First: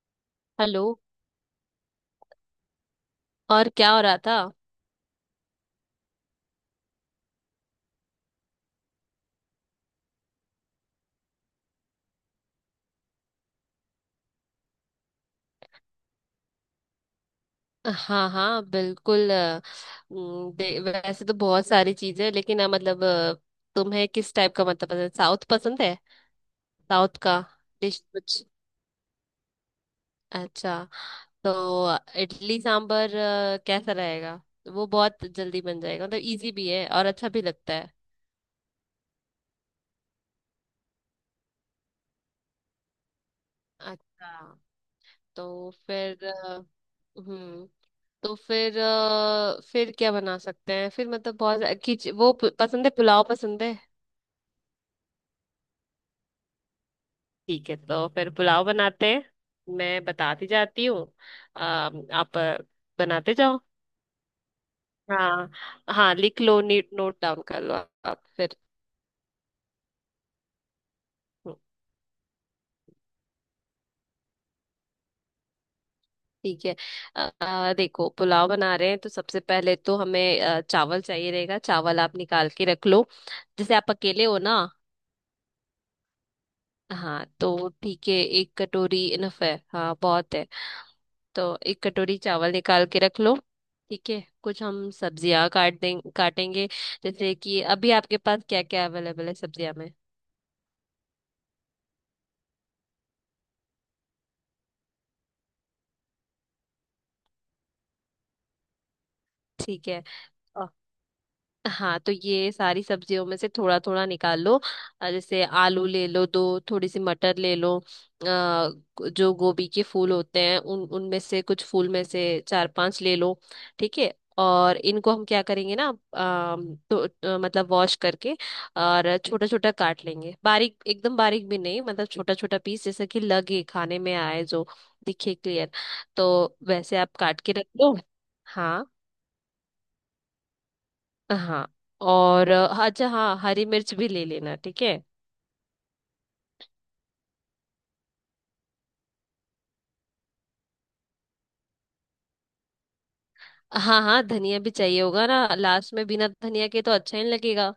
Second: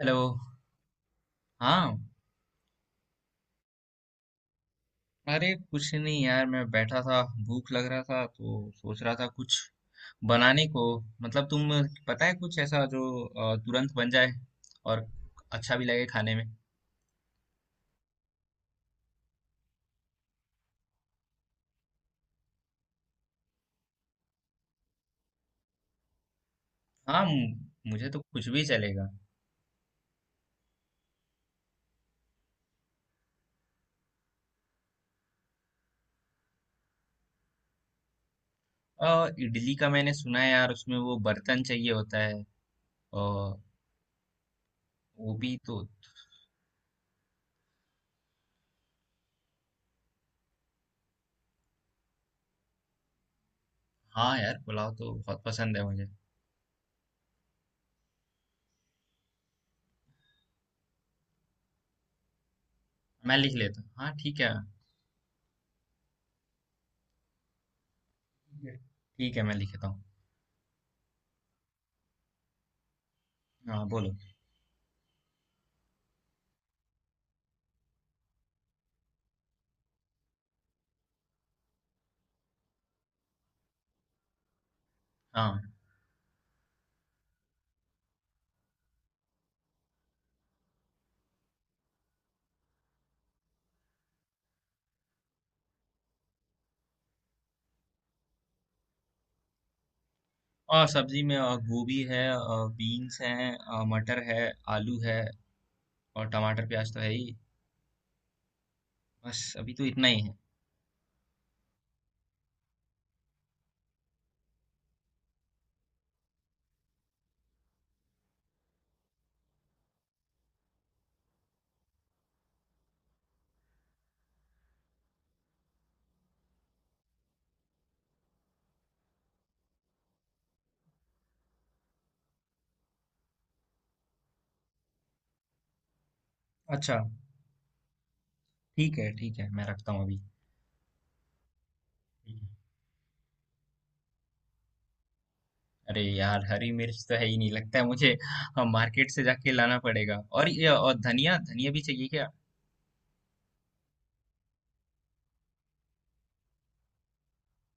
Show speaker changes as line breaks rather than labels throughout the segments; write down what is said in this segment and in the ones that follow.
Hello.
Hello.
हाँ।
और क्या हो रहा था।
अरे कुछ नहीं यार, मैं बैठा था। भूख लग रहा था तो सोच रहा था कुछ बनाने को। मतलब तुम पता है कुछ ऐसा जो तुरंत बन जाए और अच्छा भी लगे खाने में।
हाँ हाँ बिल्कुल वैसे तो बहुत सारी चीजें हैं, लेकिन मतलब तुम्हें किस टाइप का मतलब पसंद साउथ पसंद है। साउथ
हाँ,
का डिश
मुझे तो
कुछ
कुछ भी चलेगा।
अच्छा। तो इडली सांबर कैसा रहेगा। वो बहुत जल्दी बन जाएगा मतलब इजी भी है और अच्छा भी लगता है।
इडली का मैंने सुना है यार, उसमें वो बर्तन चाहिए होता है, और
अच्छा।
वो
तो
भी तो।
फिर हम्म तो फिर क्या बना सकते हैं फिर मतलब बहुत पसंद है पुलाव पसंद है।
हाँ यार, पुलाव तो बहुत पसंद है मुझे।
ठीक है तो फिर पुलाव बनाते हैं। मैं बताती जाती हूँ। आप बनाते
मैं लिख
जाओ।
लेता हूँ, हाँ ठीक है।
हाँ हाँ लिख लो नीट नोट डाउन कर लो आप फिर।
ठीक है ठीक है, मैं लिखता हूँ।
हम्म,
हाँ बोलो।
ठीक है। देखो पुलाव बना रहे हैं तो सबसे पहले तो हमें चावल चाहिए रहेगा चावल आप निकाल के रख लो। जैसे आप अकेले हो ना।
हाँ।
हाँ तो ठीक है एक कटोरी इनफ है हाँ बहुत है। तो एक कटोरी चावल निकाल के रख लो। ठीक है कुछ हम सब्जियां काट दें काटेंगे। जैसे कि अभी आपके पास क्या क्या अवेलेबल है सब्जियां में।
और सब्जी में गोभी है, बीन्स हैं, मटर है, आलू है, और टमाटर प्याज तो है ही। बस अभी तो
ठीक है।
इतना ही है।
हाँ तो ये सारी सब्जियों में से थोड़ा थोड़ा निकाल लो। जैसे आलू ले लो दो थोड़ी सी मटर ले लो जो गोभी के फूल होते हैं उन उनमें से कुछ फूल में से चार पांच ले लो। ठीक है और इनको हम क्या करेंगे ना। अम, तो, मतलब वॉश करके और छोटा छोटा काट लेंगे बारीक एकदम बारीक भी नहीं मतलब छोटा छोटा पीस जैसा कि लगे खाने में आए जो दिखे क्लियर। तो वैसे
अच्छा,
आप काट के रख लो। हाँ
ठीक है ठीक है, मैं रखता हूँ अभी।
हाँ। और अच्छा हाँ हरी मिर्च भी ले लेना ठीक है।
अरे यार, हरी मिर्च तो है ही नहीं लगता है मुझे। मार्केट से जाके लाना पड़ेगा। और ये और धनिया, धनिया भी चाहिए क्या?
हाँ हाँ धनिया भी चाहिए होगा ना लास्ट में बिना धनिया के तो अच्छा ही नहीं लगेगा।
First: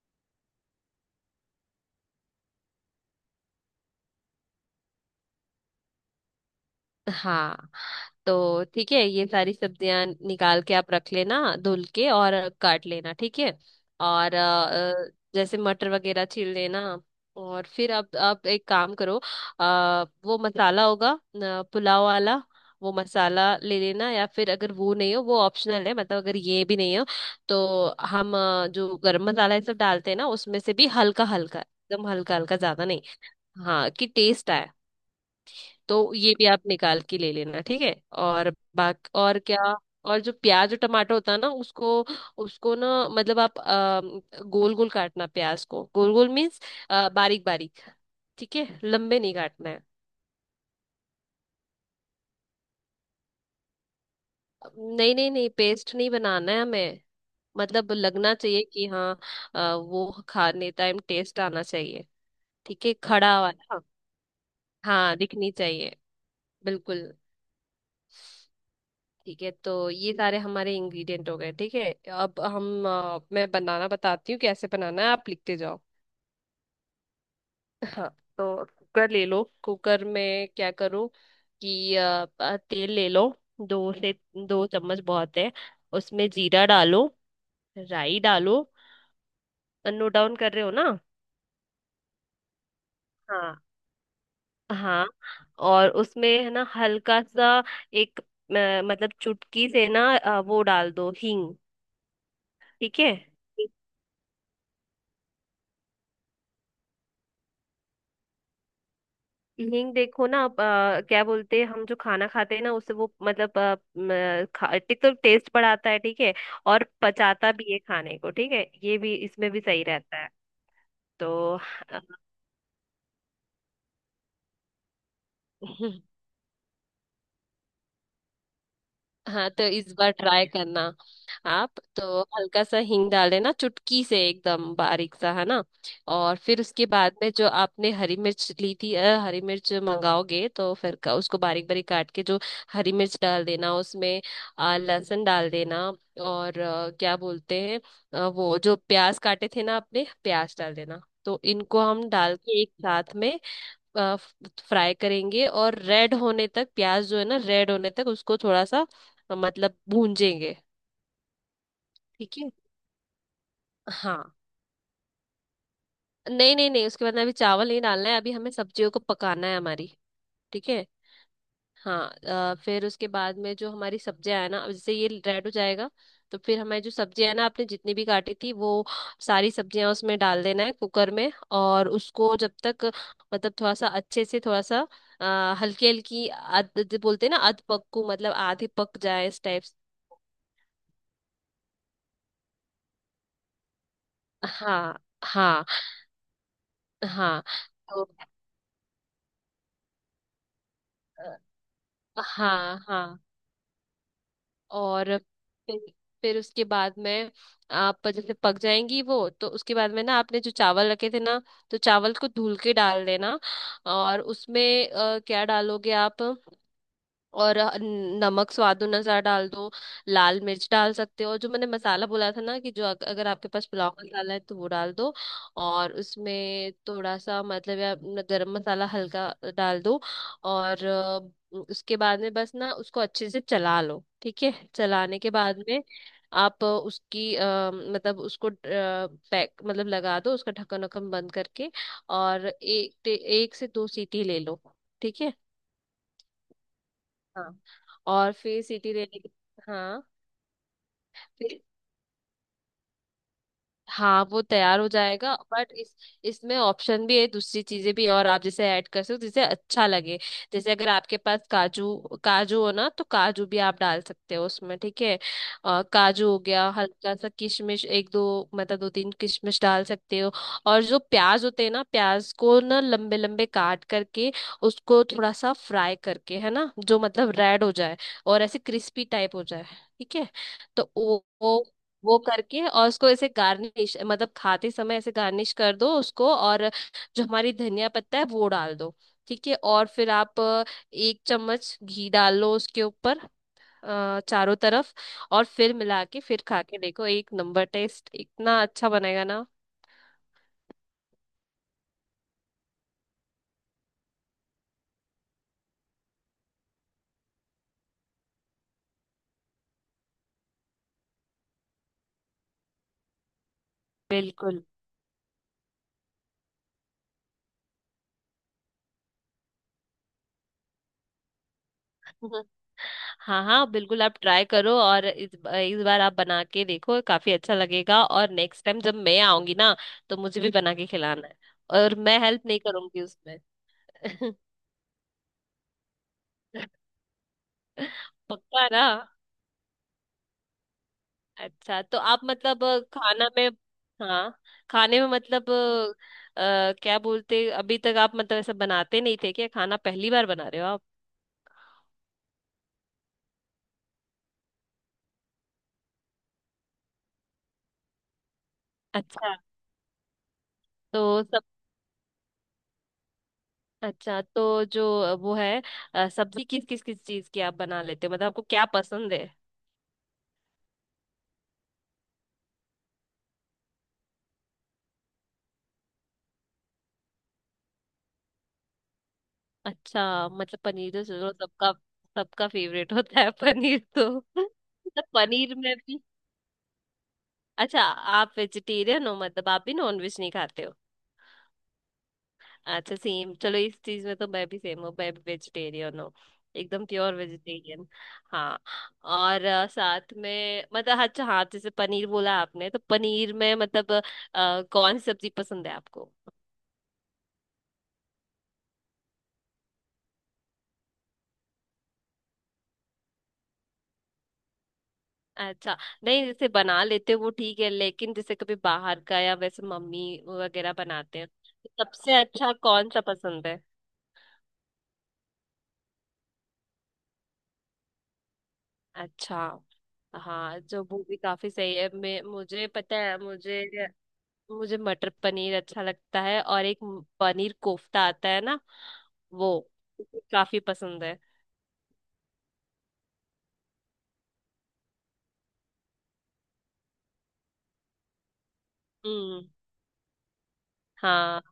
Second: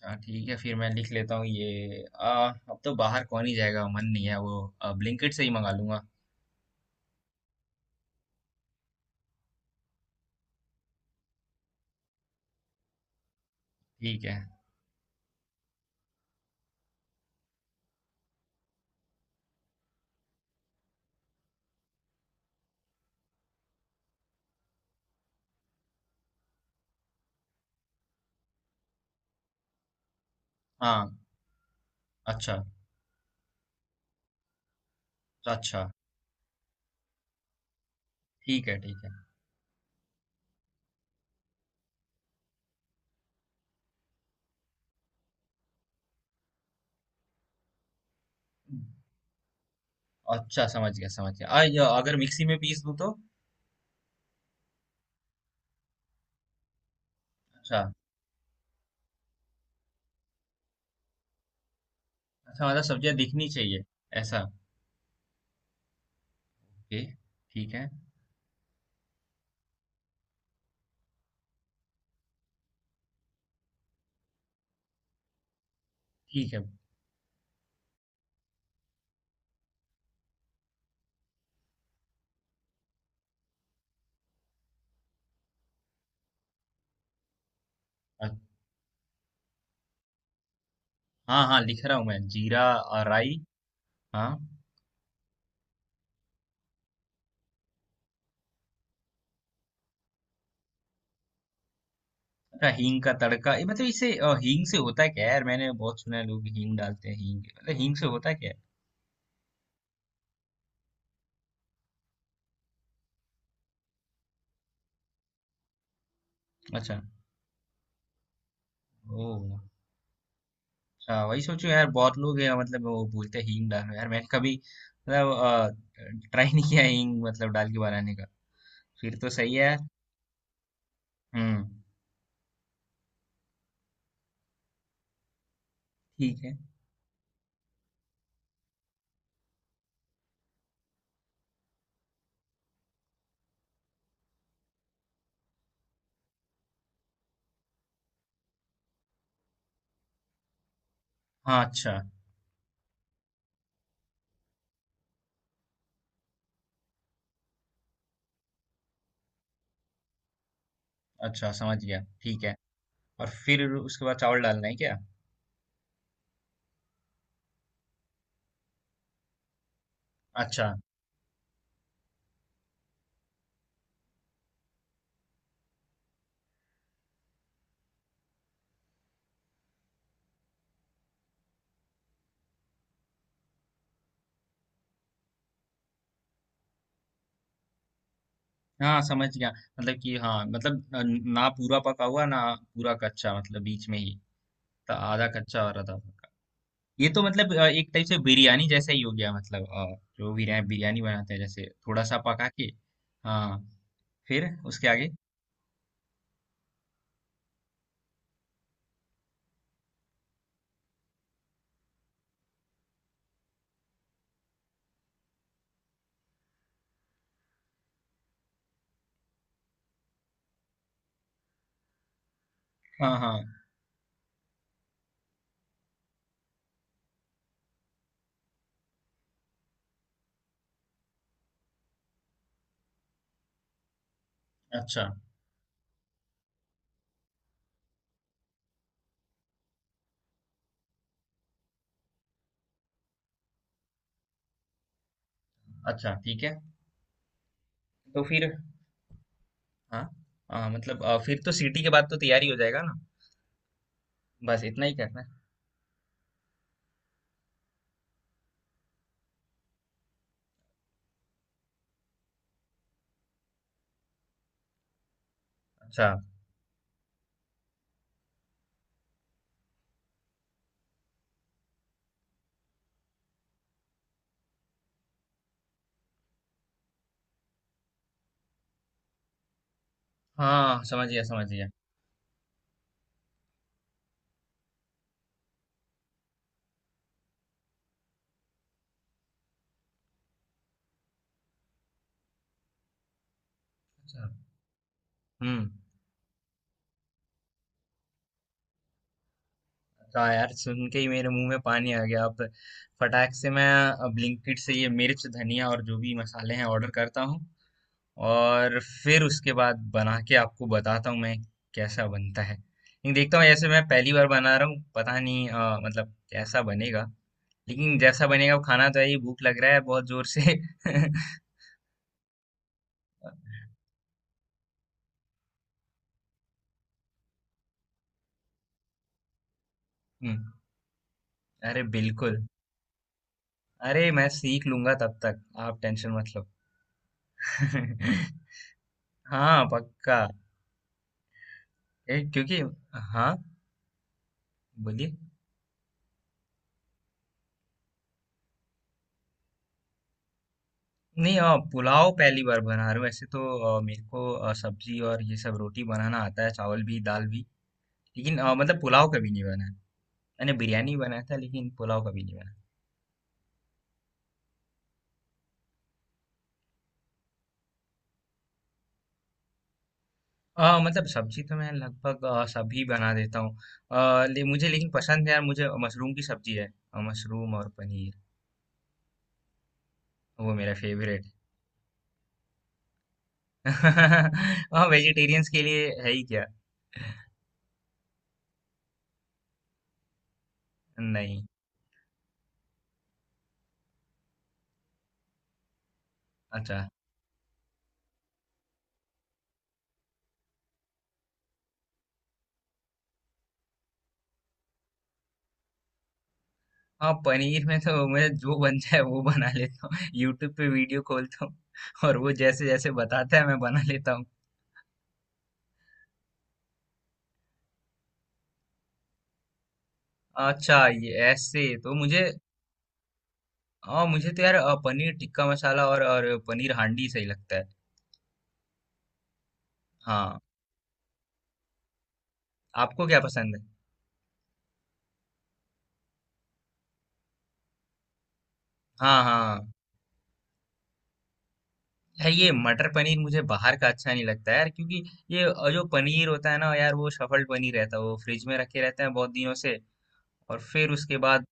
अच्छा ठीक है, फिर मैं लिख लेता हूँ ये अब तो बाहर कौन ही जाएगा, मन नहीं है वो। ब्लिंकिट से ही मंगा लूंगा।
हाँ तो ठीक है ये सारी सब्जियां निकाल के आप रख लेना धुल के और काट लेना ठीक है।
ठीक
और
है।
अ, जैसे मटर वगैरह छील लेना। और फिर आप एक काम करो। वो मसाला होगा पुलाव वाला वो मसाला ले लेना या फिर अगर वो नहीं हो वो ऑप्शनल है मतलब अगर ये भी नहीं हो तो हम जो गरम मसाला ये सब डालते हैं ना उसमें से भी
हाँ।
हल्का हल्का एकदम हल्का
अच्छा।
हल्का ज्यादा नहीं। हाँ कि टेस्ट आए।
तो अच्छा।
तो ये भी आप निकाल के ले लेना ठीक है। और
ठीक है ठीक
बाकी और क्या। और जो प्याज और टमाटर होता है ना उसको उसको ना मतलब आप गोल गोल काटना प्याज को गोल गोल मीन्स बारीक बारीक ठीक है
है।
लंबे नहीं काटना है।
अच्छा, समझ गया समझ गया। अगर मिक्सी में पीस दूं तो?
नहीं नहीं नहीं पेस्ट नहीं बनाना है हमें।
अच्छा।
मतलब लगना चाहिए कि हाँ वो खाने टाइम टेस्ट आना चाहिए।
अच्छा, मतलब
ठीक है
सब्जियां
खड़ा
दिखनी
वाला हाँ।
चाहिए। ऐसा?
हाँ, दिखनी चाहिए
ओके,
बिल्कुल।
ठीक है
ठीक है तो ये सारे हमारे इंग्रेडिएंट हो गए ठीक है अब मैं बनाना बताती हूँ कैसे बनाना है आप लिखते जाओ।
ठीक है।
हाँ। तो कुकर ले लो कुकर में क्या करो कि तेल ले लो दो से दो चम्मच बहुत है। उसमें जीरा डालो राई
अ-
डालो। नोट डाउन कर रहे हो ना।
हाँ हाँ, लिख रहा हूँ मैं। जीरा, राई।
हाँ
हाँ।
हाँ। और उसमें है ना हल्का सा एक मतलब चुटकी से ना वो डाल दो हींग।
अच्छा,
ठीक
हींग
है।
का तड़का? ये मतलब इसे हींग से होता है क्या? यार, मैंने बहुत सुना है लोग हींग डालते हैं। हींग मतलब हींग से होता है क्या?
हींग देखो ना आप, क्या बोलते हैं हम जो खाना खाते हैं ना उससे वो मतलब एक तो टेस्ट बढ़ाता है ठीक है। और
अच्छा।
पचाता भी है खाने को ठीक है ये भी
ओ
इसमें भी सही रहता है।
अच्छा, वही
तो
सोचो यार।
अ,
बहुत लोग हैं मतलब, वो बोलते हैं हींग डालो यार। मैंने कभी मतलब ट्राई नहीं किया है हींग मतलब डाल के बनाने का। फिर तो
हाँ
सही है
तो
यार।
इस बार ट्राई करना।
हम्म।
आप तो हल्का सा हींग डाल देना चुटकी से एकदम बारीक सा है ना। और
ठीक है।
फिर उसके बाद में जो आपने हरी मिर्च ली थी हरी मिर्च मंगाओगे तो फिर उसको बारीक बारीक काट के जो हरी मिर्च डाल देना उसमें लहसुन डाल देना। और क्या बोलते हैं वो जो प्याज काटे थे ना आपने प्याज डाल देना तो
हाँ।
इनको
अच्छा।
हम डाल के एक साथ में फ्राई करेंगे और रेड होने तक प्याज जो है ना रेड होने तक उसको थोड़ा सा मतलब भूंजेंगे
अच्छा, समझ गया।
ठीक
ठीक
है।
है। और फिर उसके बाद
हाँ
चावल डालना है क्या?
नहीं नहीं नहीं उसके बाद में अभी चावल नहीं डालना है अभी हमें सब्जियों को पकाना है हमारी। ठीक
अच्छा
है हाँ। फिर उसके बाद में जो हमारी सब्जियां है ना अब जैसे ये रेड हो जाएगा तो फिर हमारी जो सब्जियां है ना आपने जितनी भी काटी थी वो सारी सब्जियां उसमें डाल देना है कुकर में और उसको जब तक मतलब थोड़ा सा अच्छे से थोड़ा सा हल्की हल्की अध जो बोलते हैं ना अध पक्कू मतलब आधे पक
हाँ,
जाए
समझ
इस
गया।
टाइप।
मतलब कि हाँ, मतलब ना पूरा पका हुआ, ना पूरा कच्चा, मतलब बीच में ही। तो
हाँ
आधा कच्चा
हाँ
और आधा पका। ये तो
हाँ
मतलब एक टाइप
तो
से बिरयानी जैसा ही हो गया। मतलब जो बिरयानी बिरयानी बनाते
अ,
हैं जैसे थोड़ा सा पका के।
हाँ हाँ।
हाँ। फिर उसके आगे?
और फिर उसके बाद में आप जैसे पक जाएंगी वो तो उसके बाद में ना आपने जो चावल रखे थे ना तो चावल को धुल के डाल देना और उसमें क्या डालोगे आप। और नमक स्वाद अनुसार डाल दो। लाल मिर्च डाल सकते हो और जो मैंने मसाला बोला था ना कि जो
हाँ
अगर आपके
हाँ।
पास पुलाव मसाला है तो वो डाल दो। और उसमें थोड़ा सा मतलब या अपना गरम मसाला हल्का डाल दो। और उसके बाद में बस ना उसको अच्छे से चला लो ठीक है
अच्छा।
चलाने के बाद में आप उसकी मतलब उसको पैक मतलब लगा दो उसका ढक्कन वक्कन बंद करके और एक एक से दो सीटी ले लो। ठीक है
अच्छा, ठीक है।
हाँ।
तो
और
फिर?
फिर सिटी रैली
हाँ
हाँ
हाँ, मतलब फिर तो
फिर।
सीटी के बाद तो तैयारी हो जाएगा ना?
हाँ वो
बस
तैयार
इतना
हो
ही करना
जाएगा
है?
बट इस इसमें ऑप्शन भी है दूसरी चीजें भी है और आप जैसे ऐड कर सकते हो जिसे अच्छा लगे। जैसे अगर आपके पास काजू काजू हो ना तो काजू भी आप डाल सकते हो उसमें ठीक है।
अच्छा
काजू हो गया हल्का सा किशमिश एक दो मतलब दो तीन किशमिश डाल सकते हो। और जो प्याज होते हैं ना प्याज को ना लंबे लंबे काट करके उसको थोड़ा सा फ्राई करके है ना जो मतलब रेड हो जाए और ऐसे क्रिस्पी टाइप हो जाए ठीक है।
हाँ,
तो
समझ गया समझ
वो वो करके और उसको ऐसे गार्निश मतलब खाते समय ऐसे गार्निश कर दो उसको और जो हमारी धनिया पत्ता है वो डाल दो ठीक है। और फिर आप एक चम्मच घी डाल लो उसके ऊपर
गया।
चारों तरफ। और फिर
हुँ।
मिला के फिर खा के देखो एक नंबर टेस्ट इतना अच्छा बनेगा ना।
हाँ यार, सुन के ही मेरे मुँह में पानी आ गया। अब फटाक से मैं ब्लिंकिट से ये मिर्च, धनिया और जो भी मसाले हैं ऑर्डर करता हूँ, और फिर उसके बाद बना के आपको बताता हूँ मैं कैसा बनता है। लेकिन देखता हूँ, ऐसे मैं पहली बार बना
बिल्कुल।
रहा हूँ, पता नहीं मतलब कैसा बनेगा। लेकिन जैसा बनेगा वो खाना तो है ही, भूख लग रहा है बहुत ज़ोर से।
हाँ हाँ बिल्कुल आप ट्राई करो और इस बार आप बना के देखो काफी अच्छा लगेगा और नेक्स्ट टाइम जब मैं आऊंगी ना तो मुझे भी
हुँ।
बना के खिलाना है।
अरे
और मैं
बिल्कुल।
हेल्प नहीं करूंगी उसमें।
अरे मैं सीख लूँगा तब तक, आप टेंशन मत लो।
पक्का ना।
हाँ, पक्का।
अच्छा तो
ए,
आप
क्योंकि
मतलब खाना
हाँ,
में हाँ खाने में
बोलिए।
मतलब क्या बोलते अभी तक आप मतलब ऐसा बनाते नहीं थे क्या खाना पहली बार बना रहे हो आप।
नहीं, पुलाव पहली बार बना रहा हूँ ऐसे तो। मेरे को सब्जी और ये सब रोटी बनाना आता है, चावल भी, दाल भी। लेकिन मतलब पुलाव कभी
अच्छा
नहीं बना है। मैंने बिरयानी बनाया
तो
था
सब
लेकिन पुलाव कभी नहीं बना।
अच्छा तो जो वो है सब्जी किस किस किस चीज की आप बना लेते हो मतलब आपको क्या पसंद है।
मतलब सब्जी तो मैं लगभग सभी बना देता हूँ। मुझे लेकिन पसंद है यार, मुझे मशरूम की सब्जी है। मशरूम और पनीर
अच्छा
वो
मतलब
मेरा
पनीर तो चलो
फेवरेट
सबका सबका फेवरेट होता है
है।
पनीर तो।
हाँ,
मतलब
वेजिटेरियंस
पनीर
के
में
लिए
भी
है ही क्या?
अच्छा आप वेजिटेरियन हो मतलब आप भी नॉन वेज नहीं खाते हो।
नहीं।
अच्छा सेम चलो इस चीज में तो मैं भी सेम हूँ मैं भी वेजिटेरियन हूँ
अच्छा।
एकदम प्योर वेजिटेरियन। हाँ और साथ में मतलब अच्छा हाँ जैसे पनीर बोला आपने तो पनीर में मतलब कौन सी सब्जी पसंद है आपको।
हाँ, पनीर में तो मैं जो बन जाए वो बना लेता हूँ। यूट्यूब पे वीडियो खोलता हूँ, और वो जैसे जैसे बताता है मैं बना लेता हूँ।
अच्छा नहीं जैसे बना लेते हो वो ठीक है लेकिन जैसे कभी बाहर का या वैसे मम्मी वगैरह
अच्छा, ये
बनाते हैं
ऐसे
तो
तो
सबसे
मुझे,
अच्छा कौन सा पसंद है।
हाँ मुझे तो यार पनीर टिक्का मसाला और पनीर हांडी सही लगता है।
अच्छा
हाँ।
हाँ जो वो भी काफी सही है मैं मुझे पता
आपको
है
क्या पसंद
मुझे
है?
मुझे मटर पनीर अच्छा लगता है और एक पनीर कोफ्ता आता है ना
हाँ
वो
हाँ।
काफी पसंद है।
यार, ये मटर पनीर मुझे बाहर का अच्छा नहीं लगता यार, क्योंकि ये जो पनीर होता है ना यार, वो सफल पनीर रहता है, वो फ्रिज में रखे रहते हैं बहुत
हम्म।
दिनों से। और फिर उसके
हाँ
बाद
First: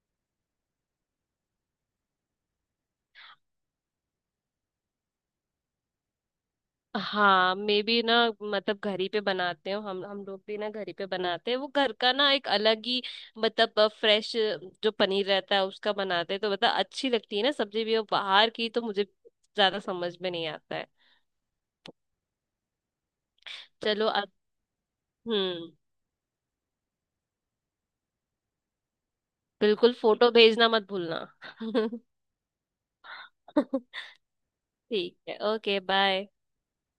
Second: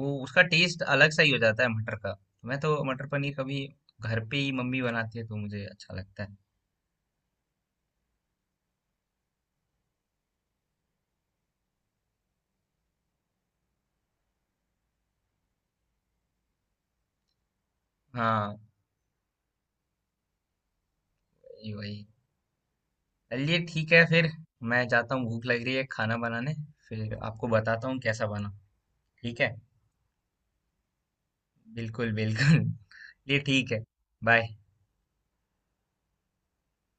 वो उसका टेस्ट अलग सा ही हो जाता है मटर का। मैं तो मटर पनीर कभी घर पे ही, मम्मी बनाती है तो मुझे अच्छा लगता है।
हाँ मे बी ना मतलब घर ही पे बनाते हो हम लोग भी ना घर ही पे बनाते हैं वो घर का ना एक अलग ही मतलब फ्रेश जो पनीर रहता है उसका बनाते हैं तो मतलब अच्छी लगती है ना सब्जी भी और बाहर
हाँ,
की तो मुझे ज्यादा समझ में नहीं आता है।
ये वही। चलिए ठीक है
चलो
फिर,
अब।
मैं जाता हूँ, भूख लग
हम्म।
रही है खाना बनाने। फिर आपको बताता हूँ कैसा बना। ठीक है।
बिल्कुल फोटो भेजना मत भूलना।
बिल्कुल बिल्कुल। ये ठीक है। बाय।
ठीक है ओके बाय।